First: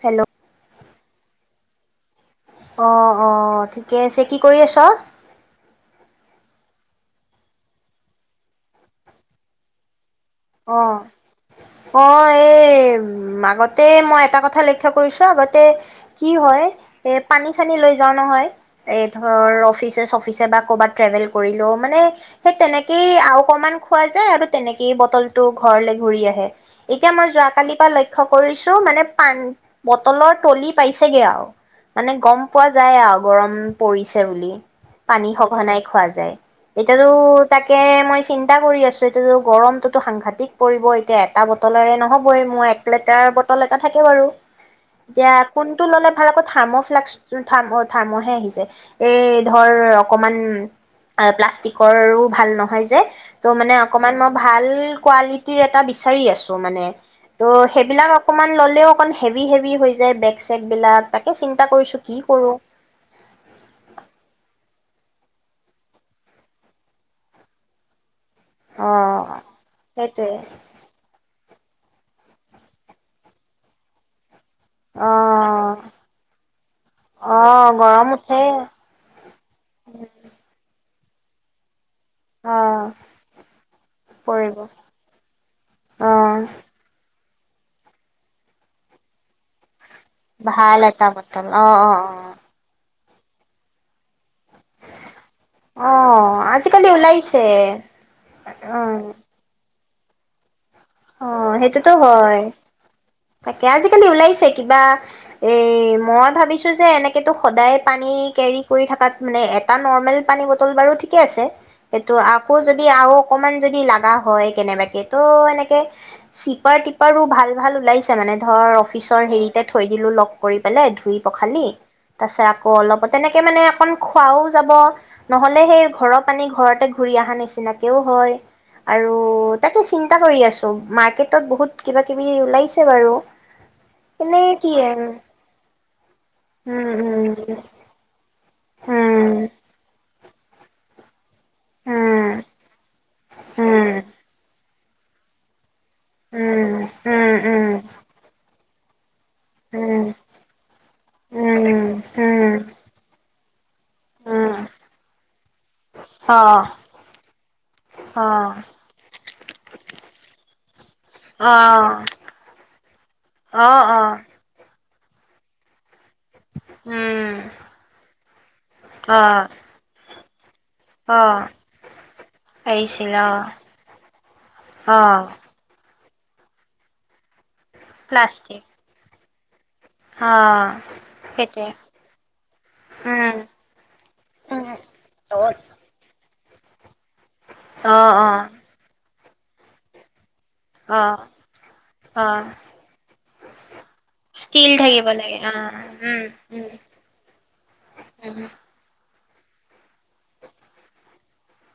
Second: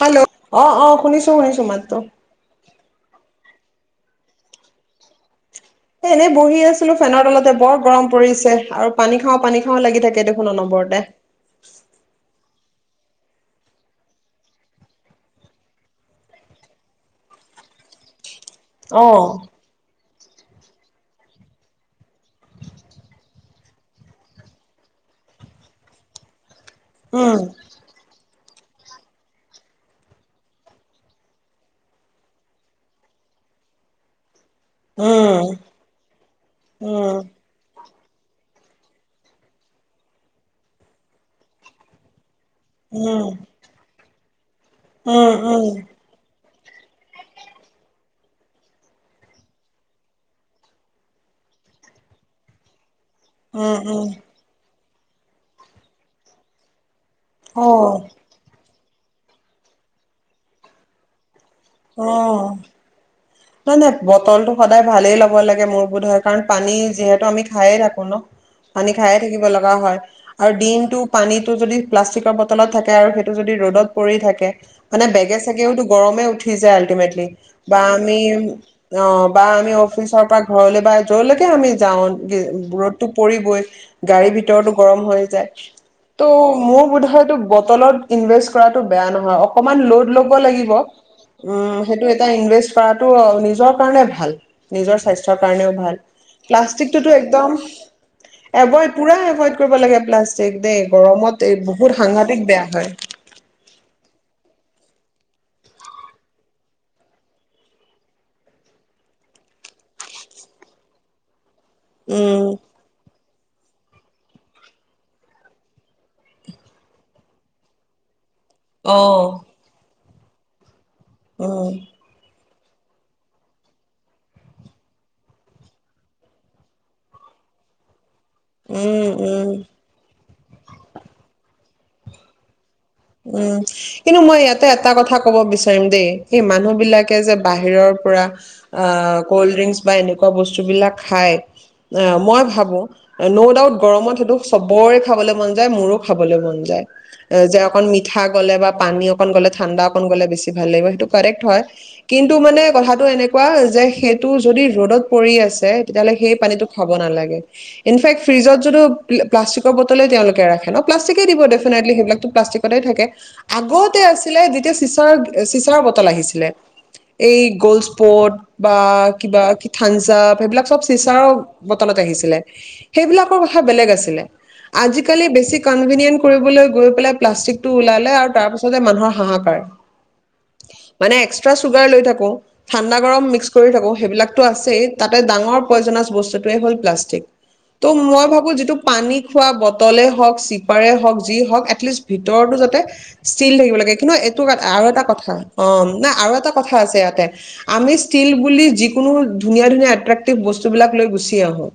Hello অ অ শুনিছো শুনিছো মাতো ত অ অ ঠিকে আছে কি কৰি আছ এ এনেই বহি আছিলো ফেনৰ তলতে বৰ গৰম পৰিছে আৰু পানী খাও পানী খাও লাগি থাকে এই অ অ এই উ আগতে মই এটা কথা লক্ষ্য কৰিছো আগতে কি হয় এ পানী চানী লৈ যাও নহয় এই অ ধৰ অফিচ চফিচে অফিচ বা ক'ৰবাত ট্ৰেভেল কৰিলো মানে সেই তেনেকেই আৰু অকমান খোৱা যায় আৰু তেনেকেই বটল টো ঘৰলৈ ঘূৰি আহে এতিয়া মই উম যোৱাকালিৰ পৰা লক্ষ্য কৰিছো মানে পানী বটলৰ তলি পাইছেগে আৰু মানে গম পোৱা যায় আৰু গৰম পৰিছে বুলি পানী উম সঘনাই খোৱা যায় এতিয়াতো উম তাকে মই চিন্তা কৰি আছো এইটো গৰম টো সাংঘাতিক পৰিব এতিয়া এটা বটলেৰে নহওক মোৰ এক উম লিটাৰ বটল এটা থাকে বাৰু উম এতিয়া উম কোনটো ললে ভাল হ'ব থাৰ্ম ফ্লাক্স থ থাৰ্মহে আহিছে এই ধৰ অকমান প্লাষ্টিকৰো ভাল নহয় যে ত' মানে উম উম অকমান মই ভাল কাৱালিটিৰ এটা বিচাৰি আছো মানে, ত' সেইবিলাক অ অকমান ললেও, এখন হেভি হেভি হৈ যায় বেগ চেকব বিলাক তাক চিন্তা কৰিছো কি অ কৰোঁ। নাই নাই বটলটো সদায় ভালেই ল'ব লাগে মোৰ বোধয় হয় কাৰণ পানী যিহেতু আমি খায়ে থাকো ন'। অ পানী খাইে থাকিব লগা হয় সেইটোৱে আৰু দিনটো পানীত টো যদি প্লাষ্টিকৰ বটলত থাকে আৰু সেইটো যদি ৰ'দত পৰি থাকে মানে বেগে অ চেগেওতো গৰমে উঠি যায় আল্টিমেটলি অ' বা গৰম আমি উঠে অ', বা আমি অফিচৰ পৰা ঘৰলৈ বা য'ৰ লৈকে আমি যাওঁ অ' ৰ'দতটো পৰিবই গাড়ীৰ পৰিব ভিতৰতো গৰম হৈ যায় ত' অ' মোৰ বোধয়টো বটলত ইনভেষ্ট কৰাটো বেয়া নহয় অকণমান লোড ল'ব লাগিব ভাল এটা বটল উম, অ' অ' এটা ইনভেস্ট। কৰাটো নিজৰ কাৰণে ভাল। ভাল নিজৰ স্বাস্থ্য কাৰণেওঁ অ' ভাল অ' আজিকালি প্লাষ্টিকটোতো ওলাইছে একদম এভইড অ' পোৰা এভইড কৰিব লাগে। প্লাষ্টিক দে, অ', সেইটোতো হয়, তাকে আজিকালি ওলাইছে কিবা এই মই ভাবিছোঁ যে এনেকেতো সদায় পানী কেৰি কৰি থকাত মানে এটা নৰ্মেল পানী বটল বাৰু ঠিকে আছে সেইটো উম আকৌ যদি আৰু অকমান যদি লাগা হয় কেনেবাকে তো এনে তে চিপাৰ টিপাৰো ভাল ভাল ওলাইছে মানে। ধৰ অ অফিচৰ হেৰিতে থৈ দিলোঁ লগ কৰি পেলাই ধুই পখালি উম তাৰ পিছত ও অলপ তেনেকে মানে অকণ খোৱাওঁ যাব নহ'লে সেই ঘৰৰ পানী ঘৰতে ঘূৰি অহা নিচিনাকেও হয়। আৰু উম উম তাকে চিন তে কৰি আছোঁ। ত' মাৰ্কেটত বহুত কিবা কিবি ওলাইছে। বাৰু উম, কিন্তু মই এনেই ইয়াতে কি এটা আৰু কথা কব বিচাৰিম দেই। সেই মানুহ বিলাকে উম যে বাহিৰৰ পৰা আহ উম কল্ড ড্ৰিংকচ বা এনেকুৱা বস্তুবিলাক খায়। উম অ উম মই ভাবো ন' উম ডাউট উম গৰমত সেইটো চব বৰে খাবলৈ মন যায় মোৰো খাবলৈ মন যায় এ উম উম যে উম অকণ মিঠা গ'লে বা পানী অকণ গলে ঠাণ্ডা অকণ গলে বেছি ভাল লাগ সেইটো কৰেক্ট হয়, উম কিন্তু উম মানে কথাটো এ কোৱা যে সেইটো উম যদি ৰ'দত পৰি আছে তেতিয়াহ'লে সেই অ পানীটো খাব নালাগে, ইনফেক্ট অ ফ্ৰিজত যটো প্লাষ্টিকৰ তেওঁলোকে ৰাখে ন' প্লাষ্টিকেই দিব ন' অ ডেফিনেট্লি থাকে অ অ আগতে আছিলে যেতি চিচাৰ চিচাৰ ব টা লাগিছিলে, উম এই গ'লস্পোৰ্ট বা অ কিবা কি ঠামচ্ আপ এইবিলাক চব অ চিচাৰ বটলত আহিছিলে, আহিছিল অ সেইবিলাকৰ বেলেগ আছিলে, অ আজিকালি বেছি ক'নভিনিয়েন্ট কৰিবলৈ গৈ পেলাই প্লষ্টিক টো ওলালে আৰু তাৰ প্লাষ্টিক পাছতে মানুহৰ হাহাকাৰ অ মানে এক্সট্ৰা সেইটোৱে চুগাৰ লৈ থাকো ঠাণ্ডা গৰম উম মিক্স কৰি থাকো সেইবিলাকতো উম আছেই তাতে ডাঙৰ পয়জছ বস্তু সেইটোৱে হ'ল প্লাষ্ট [inaudible] অ ত' মই অ ভাবো যিটো পানীত খোৱা বটলেই হক্স। ইপাৰে অ হওক যি হওক এটলিষ্ট অ ভিতৰতো যাতে ষ্টীল থাকিব লাগে, কিন্তু এইটোত ষ্টীল আৰু এটা থাকিব কথা লাগে অ, নাই উম আৰু এটা উম কথা আছে ইয়াতে, আমি ষ্টীল উম বুলি যিকো কোনো ধুনীয়া ধুনীয়া এত্রেক্টিভ বস্তুবিলাক লৈ গুচি আহো।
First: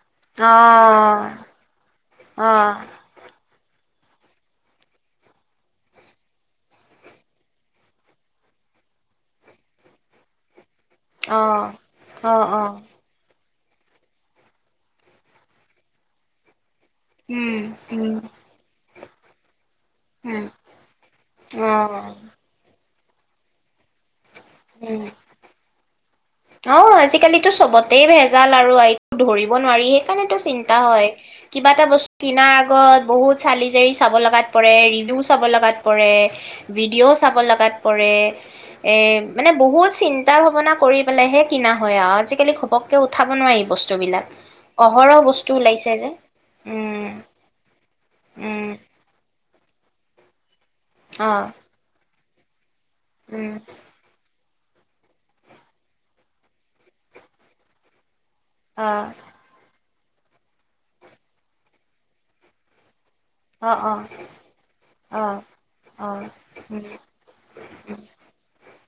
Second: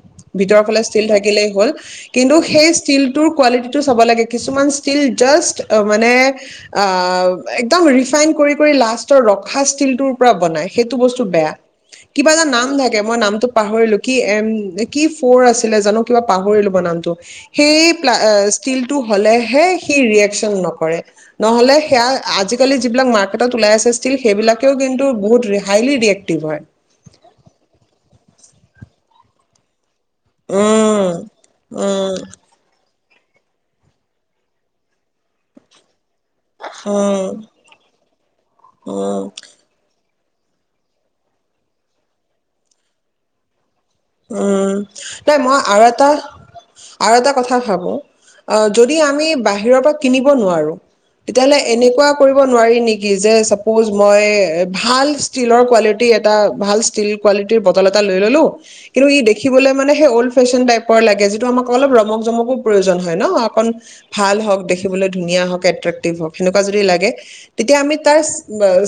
অ ভিতৰৰ ফালে ষ্টীল থাকিলেই হ'ল, কিন্তু অ সেই ষ্টীলটোৰ কোৱালিটি টো চাব লাগে, কিছুমান ষ্টীল জাষ্ট মানে, আ একদম ৰিফাইন কৰি কৰি লাষ্টৰ ৰখা ষ্টীলটোৰ পৰা বনায়। সেইটো বস্তু বেয়া, অ', কিবা এটা অ', নাম অ', থাকে মই নামটো পাহৰিলো, কি এম কি ফ'ৰ আছিলে জানো কিবা পাহৰিলো। [unintelligible] উম, সেই প্লা উম, - স ষ্টীলটো হলেহে সি ৰিয়েক্সন নকৰে, নহলে সেয়া অ', আজিকালি যিবিলাক মাৰ্কেটত ওলাই আছে। আছিল সেইবিলাকও উম। কিন্তু বহুত ৰেহাইলে দিয়ে। অ' আজিকালিতো চবতে ভেজাল ভেজাল আৰু একো ধৰিব নোৱাৰি। সেইকাৰণেইটো চিন্তা হয় উম কিবা এটা বস্তু উম কিনাৰ আগত বহুত চালি জাৰি চাব লগাত পৰে ৰেনুয়ো চাব লগাত পৰে। ভিডিঅ' চাব উম লগাত পৰে এ উম মানে বহুত চিন্তা। চিন্তা ভাৱনা কৰি পালেহে কিনা হয় আৰু আজিকালি ঘপককে উঠাব নোৱাৰি বস্তু বস্তুবিলাক উম অহৰহ দেই মই আৰু ওলাইছে যে। এটা উম, আৰু এটা কথা ভাবো অ উম, যদি আমি বাহিৰ বাহিৰৰ পৰা কিনিব নোৱাৰোঁ। অ', তেতিয়াহলে এনেকুৱা, কৰিব নোৱাৰি নেকি? যে উম, চাপোজ মই, ভাল ষ্টিলৰ কোৱালিটি এটা ভাল ষ্টিল কোৱালিটিৰ বটল এটা লৈ ললো কিন্তু অ', ই দেখিবলৈ, মানে সেই অল্ড ফেশ্বন টাইপৰ লাগে যিটো আমাক অলপ ৰমক জমকো প্ৰয়োজন হয়। হয় ন অকন অ', অ', ভাল হওক দেখিবলৈ অ'। ধুনীয়া হওক এট্ৰেক্টিভ অ', হওক সেনেকুৱা যদি উম, লাগে তেতিয়া আমি তাৰ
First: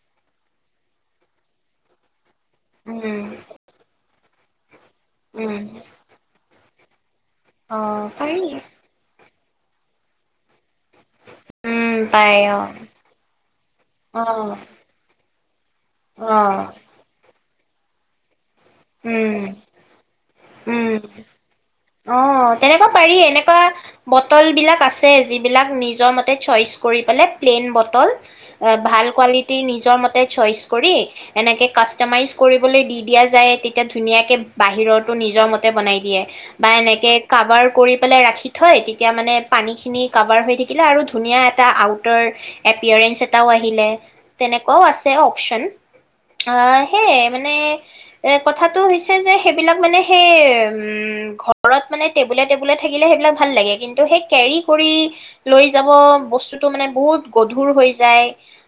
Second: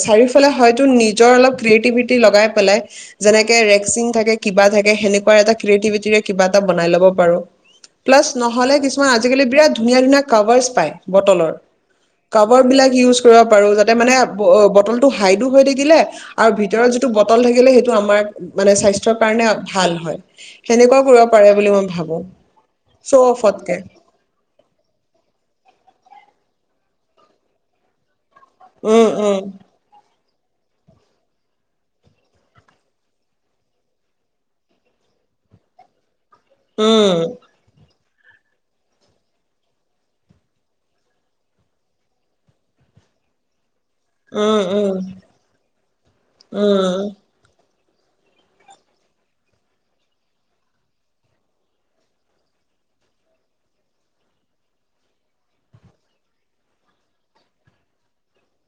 চাৰিওফালে হয়তো নিজৰ অলপ ক্ৰিয়েটিভিটি লগাই, পেলে উম, যেনেকে ৰেকচিং থাকে। কিবাযে সেনেকুৱা এটা উম, ক্ৰিয়েটিভিটিৰে কিবা এটা বনাই ল'ব পাৰো। অ', প্লাচ পাৰি। নহলে কিছুমান আজিকালি বিৰাট ধুনীয়া ধুনীয়া কাভাৰচ পায় বটলৰ। উম, পাই কভাৰ অ', বিলাক ইউজ কৰিব পাৰো যাতে মানে অ', বটলটোৰ হাইটো হৈ থাকিলে অ', ভিতৰৰ যিটো বটল কেলে সেইটো আমাৰ মানে স্বাস্থ্যৰ উম, কাৰণে ভাল হয় উম সেনেকুৱা কৰিব পাৰে বুলি মই ভাবো অ তেনেকুৱা পাৰি শ্ব' এনেকুৱা অফতকে বটল বিলাক আছে যিবিলাক নিজৰ মতে তাইক চইচ কৰি পেলাই প্লেইন বটল এ ভাল উম উম কোৱালিটি নিজৰ মতে চইচ কৰি এনেকে কাষ্টমাইজ কৰিবলে দি দিয়া যায়। একে ধুনীয়াকে বাহিৰতো নিজৰ মতে বনাই দিয়ে বা এনেকে উম কাবাৰ কৰি পেলাই ৰাখি থয় তেতিয়া মানে পানীখিনি কভাৰ হৈ থাকিলে আৰু ধুনীয়া এটা আউটাৰ এপিয়াৰেঞ্চ এটাও আহিলে উম তেনেকুৱাও উম আছে অপচন আহ সেই উম মানে এক কথাটো হৈছে যে সেইবিলাক মানে সেই উম ঘৰত মানে টেবুলে টেবুলে থাকিলে সেইবিলাক ভাল লাগে কিন্তু সেই কেৰি কৰি লৈ যাব বস্তুতটো মানে বহুত গধুৰ হৈ যায়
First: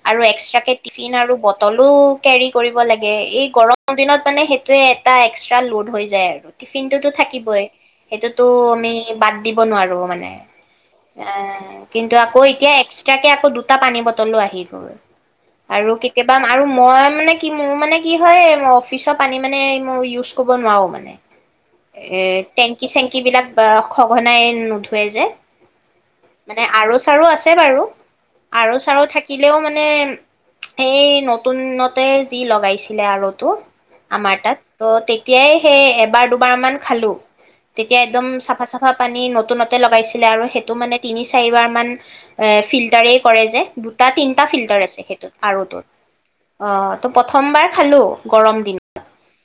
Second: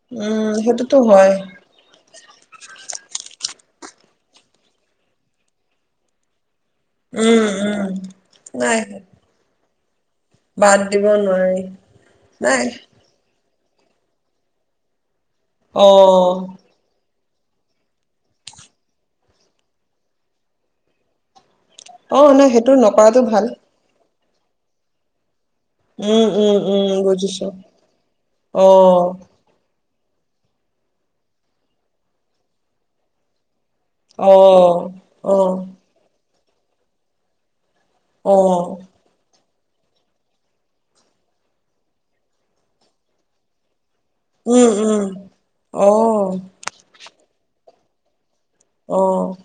আৰু উম এস্ক্ট্ৰকে সেইটোতো টিফিন হয় আৰু বটলো কেৰি কৰিব লাগে এই গৰম ম দিনত মানে সে ইটো এটা এক্সটা লোড হৈ যায় আৰু টিফিন টোতো উম থাকিবই উম সেইটোতো নাই আমি বাদ দি নোৱাৰো মানে বাদ দিব নোৱাৰি কিন্তু আকৌ নাই এতিয়া এক্সটা কে আকৌ দু টা পানী বটলো আহি গ'ল অ আৰু কেতিয়াবা আৰু মই মানে কি মোৰ মানে কি হয় অফিচৰ পানী মানে মই ইউজ কৰিব নোৱাৰো মানে এ অ নাই সেইটো টেংকি চেংকি নকৰাটো ভাল বিলাক বা হক অনাই নোধোৱে যে উম উম মানে উম আৰ'চাৰু বুজিছো আছে বাৰু অ আৰ' চাৰু থাকিলেও মানে মানে সেই নতুনতে যি লগাইছিলে আৰ'তো অ আমাৰ তাত অ তেতিয়াই অ সেই এবাৰ বাৰমান খালোঁ তেতিয়া একদম চাফা অ', চাফা পানী নতুনত লগাইছিলে আৰু সেইটো মানে তিনি চাৰিবাৰ মান এ ফিল্টাৰেই কৰে যে। তাত তিনিটা উম, ফিল্টাৰ আছে উম, সেইটোত আৰুটো অ', অ ত' প্ৰথমবাৰ খালো গৰম অ'।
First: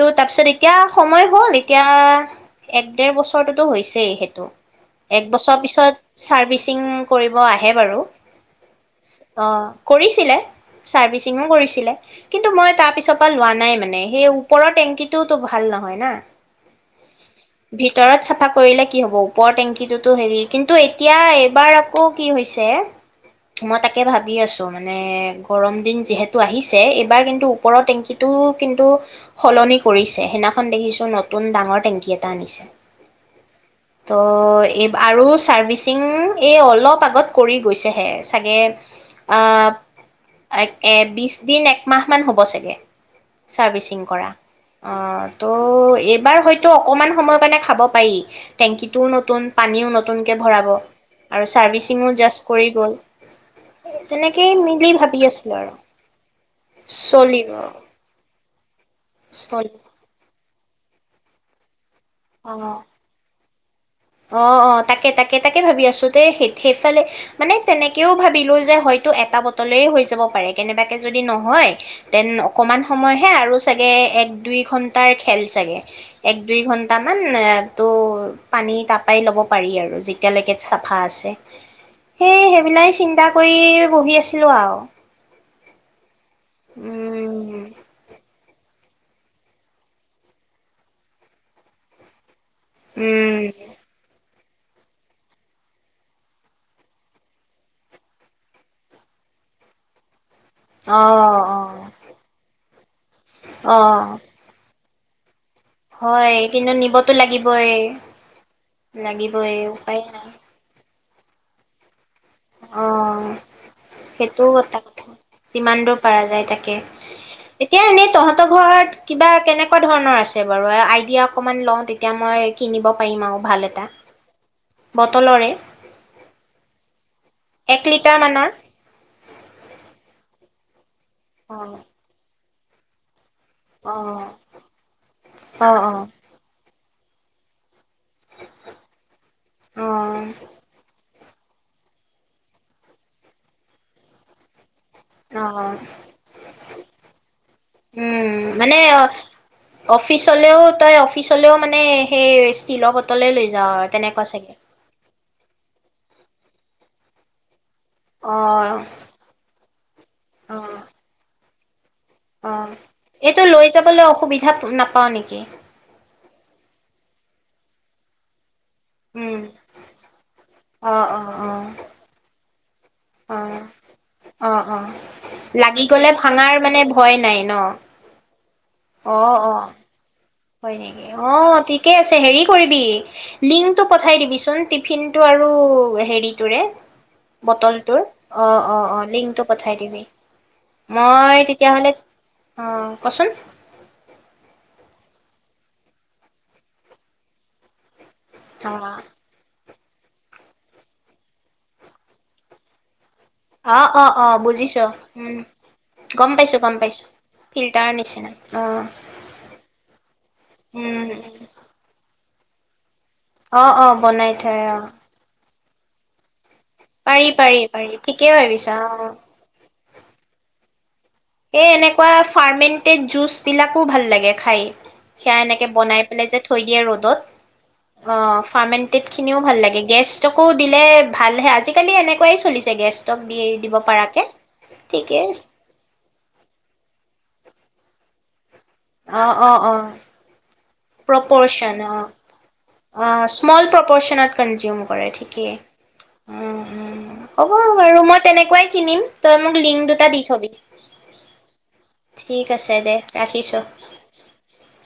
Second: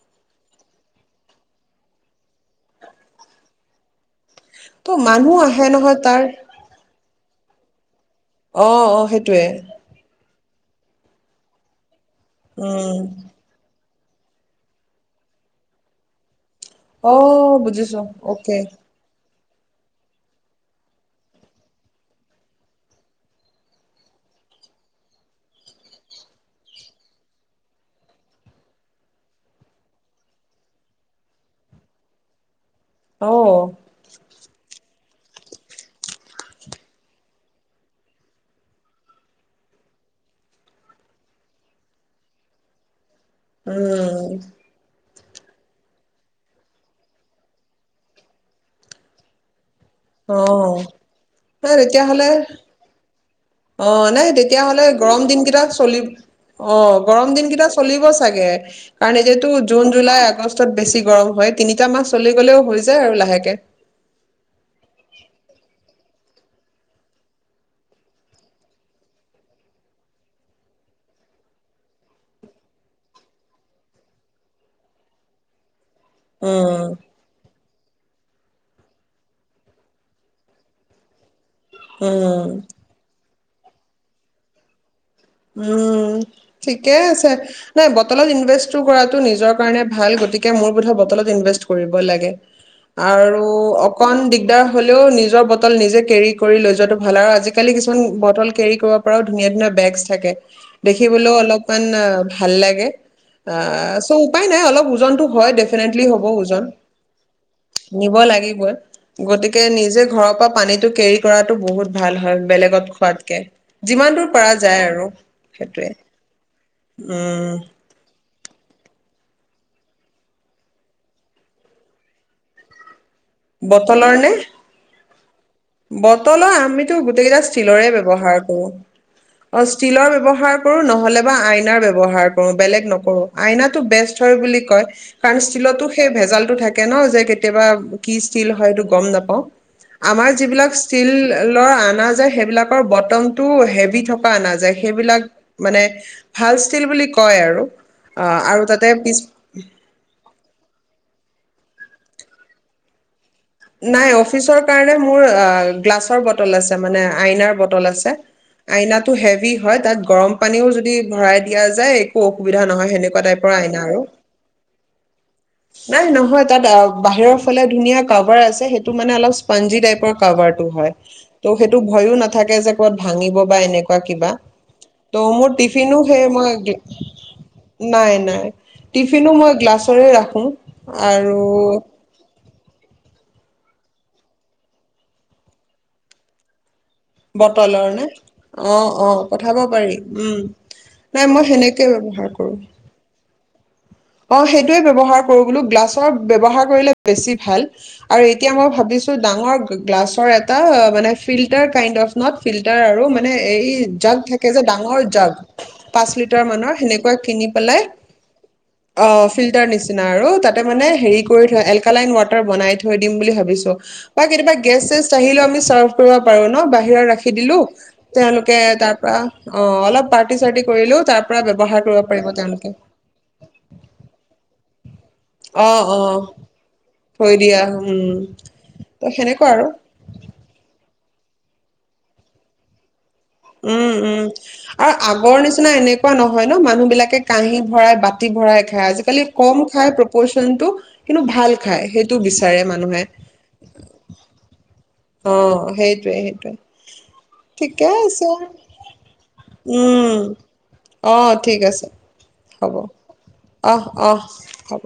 টো তাৰপিছত এতিয়া সময় হ'ল এতিয়া এক দেৰ বছৰটোতো হৈছেই সেইটো ত' এক মানুহ বছৰ আহে পিছত নহয় তাৰ। চাৰ্ভিচিং কৰিব আহে বাৰু। অ', অ সেইটোৱে কৰিছিলে। চাৰ্ভিচিঙো কৰিছিলে। কিন্তু মই তাৰ উম, পিছৰ পৰা লোৱা নাই। নাই মানে সেই ওপৰৰ টেংকিটোতো ভাল নহয় না। অ', বুজিছো ভিতৰত চাফা অকে কৰিলে কি হব? ওপৰৰ টেঙকিটোতো হেৰি কিন্তু এতিয়া এইবাৰ আকৌ কি হৈছে মই তাকে ভাবি আছো মানে গৰম দিন যিহেতু আহিছে এইবাৰ কিন্তু ওপৰৰ টেংকিত টো কিন্তু সলনি কৰিছে, সেইদিখন দেখিছো নতুন ডাঙৰ টেংকি এটা আনিছে। অ', ত এই আৰু চাৰ্ভিচিং এই অলপ আগত কৰি গৈছেহে, চাগে আ এ বিশ দিন একমাহ মান হ'ব চাগে। ছাৰ্ভিচিং কৰা উম, অহ। ত' এইবাৰ হয়তো অকণমান সময় মানে খাব পাৰি টেংকিটোও নতুন। পানীও নতুনকে ভৰাব অ', আৰু নাই ছাৰ্ভিচিঙো তেতিয়াহ'লে জাষ্ট কৰি গ'ল। অ', নাই তেনেকেই তেতিয়াহলে মিলি ভাবি গৰম দিন আছিলোঁ কেইটা আৰু। চলি অ', গৰম চলিব দিন কেইটা চলি চলিব চাগে কাৰণেতটো চলিব জুন জুলাই আগষ্ট বেছি গৰম হয় তিনি টা মাহ চলি অ গ'লেও হৈ যায় আৰু লাহেকে। অ', অ', তাকে তাকে তাকে ভাবি আছ আছোতে সে সেইফালে মানে তেনেকেও ভাবিলো যে হয়তো এটা বটলে হৈ যাব পাৰে কেনেবাকে যদি নহয় তেন অকমান সময়হে আৰু চাগে এক দুই ঘন্টাৰ খেল চাগে। এক দুই উম, ঘন্টামান এ ত' পানী তাৰপৰাই ল'ব পাৰি আৰু যেতিয়ালৈকে চাফা আছে। সেই উম। সেইবিলাই চিন্তা কৰি বহি আছিলো আও। উম। ঠিকে আছে নাই বটলত ইনভেষ্ট টো কৰাটো নিজেৰ কাৰণে ভাল গতিকে মোৰ বোধয় বলত ইনভেস্ট কৰিব লাগে উম আৰু অকণ দি দিগদাৰ হ'লেও নিজৰ বটল নিজে কেৰি কৰি লৈ যোৱাটো ভাল আৰু আজিকালি কিছুমান বটল কেৰ কৰিব পৰাও ধুনীয়া ধুনীয়া বেগচ্ থাকে অ দেখিবলৈও অলপমান অ ভাল লাগে অ চ' উপায় নাই অলপ উ ওজনটো হয় দেখ দেফিনেন্টলী হ'ব হয় ওজন কিন্তু নিবতো লাগিবই নিব লাগিবই লাগিবই গতিকে উপায় নিজে নাই ঘৰৰ পৰা পানীটো কেৰি কৰাটো বহুত ভাল হয় বেলেগত অ', খোৱাতকে যিমান দূৰ সেইটোও পৰাৰ এটা যায় আৰু কথা। যিমান সেইটোৱে দূৰ পৰাৰ যায় তাকে। উম এতিয়া এনেই তহঁতৰ কিবা কেনেকুৱা ধৰণৰ আছে বাৰু আইডিয়া অকমান লও তেতিয়া মই কিনিব পাৰিম আৰু ভাল এটা বটলৰ নে বটলৰে বটলৰ আমিতো গোটেই কেইটা এক ষ্টীলৰে লিটাৰ ব্যৱহাৰে মানৰ। কৰো অ ষ্টীলৰ ব্যৱহাৰ কৰো নহয় 'লে বা আইনাৰ অ', ব্যৱহাৰ অ বেলেগ নকৰো আইনাতটো বেষ্ট অ', হয় বুলি কয় কাৰণ অ', ষ্টীলতো অ', সেই ভেজালটো থাকে তাকে ন যে কেতিয়াবা হয় ষ্টীল হয়টো গম নাপাওঁ অ', আমাৰ যিলাক ষ্টীল লৰ অনা যায় সেইবিলাকৰ বটম টো হেভি থকা অনা যায় সেইবিলাক অ', মানে ভাল ষ্টীল বুলি কয় আৰু উম, আৰু তাতে পিছ লেও তই অফিচলেও মানে সেই ষ্টীলৰ বটলে লৈ যাওঁ আৰু নাই তেনেকুৱা অফিচ চাগে। কাৰণে মোৰ গ্লাচৰ বটল বটল আছে মানে আইনাৰ বটল বটল আছে অ', আইনাটো হেভি হয় তাত গৰম পানীও অ', যদি ভৰাই দিয়া যায় একো অসুবিধা অ', নহয় তেনেকুৱা এইটো টাইপৰ লৈ আইনা আৰু যাবলৈ অসুবিধা নাপাওঁ নেকি? নাই নহয় তাত বাহিৰৰ ফালে ধুনীয়া কাপ আছে সেইটো টো মানে অলপ উম ইচ্পনজী টাইপৰ কভাৰটো হয় অ অ ত' অ সেইটো ভয়ো নাথাকে যে ভাঙিব অ বা এনেুৱা অ কিবা, তো মোৰ লাগি টিফিনো, গলে সেই মই ভাঙাৰ মানে ভয় নাই ন নাই নাই অ টিফিনো মই অ গ্লাছৰে ৰাখোঁ। হয় নেকি অ' ঠিকে আছে। হেৰি কৰিবি লিংকটো পঠাই দিবিচোন টিফিনটো আৰু হেৰিটোৰে। বটলৰ বটলটোৰ নে? অ', অ', লিংকটো পঠাব পঠাই পাৰি দিবি উম, নাই মই সেনেকেই ব্যৱহাৰ কৰোঁ। অ কচোন অ সেইটোৱে ব্যৱহাৰ কৰোঁ বোলো গ্লাছৰ ব্যৱহাৰ কৰিলে বেছি ভাল। আৰু এতিয়া মই অ ভাবিছোঁ ডাঙৰ গ্লাছৰ এটা মানে filter kind of not filter O O jug অ থাকে যে বুজিছো ডাঙৰ জাগ উম পাঁচ গম লিটাৰ পাইছো মানৰ গম পাইছো সেনেকুৱা কিনি পেলাই ফিল্টাৰ নিচিনা অ অ' ফিল্টাৰ নিচিনা আৰু তাতে মানে উম হেৰি কৰি থয় এলকেলাইন ৱাটাৰ বনাই থৈ দিম বুলি অ ভাবিছোঁ অ বা বনাই কেতিয়াবা থয় অ গেষ্ট চেষ্ট আহিলেও আমি [unintelligible] কৰিব পাৰো ন' বা হিৰা পাৰি ৰাখি পাৰি দিলোঁ, পাৰি ঠিকেই তেওঁলোকে ভাবিছা তাৰ অ পৰা অ অলপ পাৰ্টি চাৰ্টি কৰিলোঁ এই এনেকুৱা ফাৰ্মেন্টেড জুচ বিলাক খুব ভাল লাগে খাই। সেয়া এনেকে অ অ বনাই পেলাই যে থৈ দিয়ে ৰ'দত, থৈ দিয়া উম অ', ত ফাৰ্মেণ্টেড খিনিও সেনেকুৱা ভাল আৰু লাগে গেষ্টকো দিলে ভালহে আজিকালি এনেকুৱাই চলিছে গেছ ষ্টক দি দিব উম, পাৰাকে উম, আৰু ঠিকেই আগৰ নিচিনা এনেকুৱা নহ হয় ন মানুহ বিলাকে কাঁহি ভৰাই বাটতি ভৰাই খ আজিকালি কম খায় প্ৰপচন টো কিন্তু ভাল প্ৰপ'ৰ্শন স্ম'ল প্ৰপ'ৰ্শনত ক'ন্জ্যুম কৰে অ ঠিকেই সেইটোৱে সেইটোৱে হ'ব ঠিকে বাৰু মই আছে তেনেকুৱাই কিনিম, তই মোক লিংক দুটা উম দি থবি, অ ঠিক আছে ঠিক হ'ব আছে দে ৰাখিছোঁ। অহ অহ হ'ব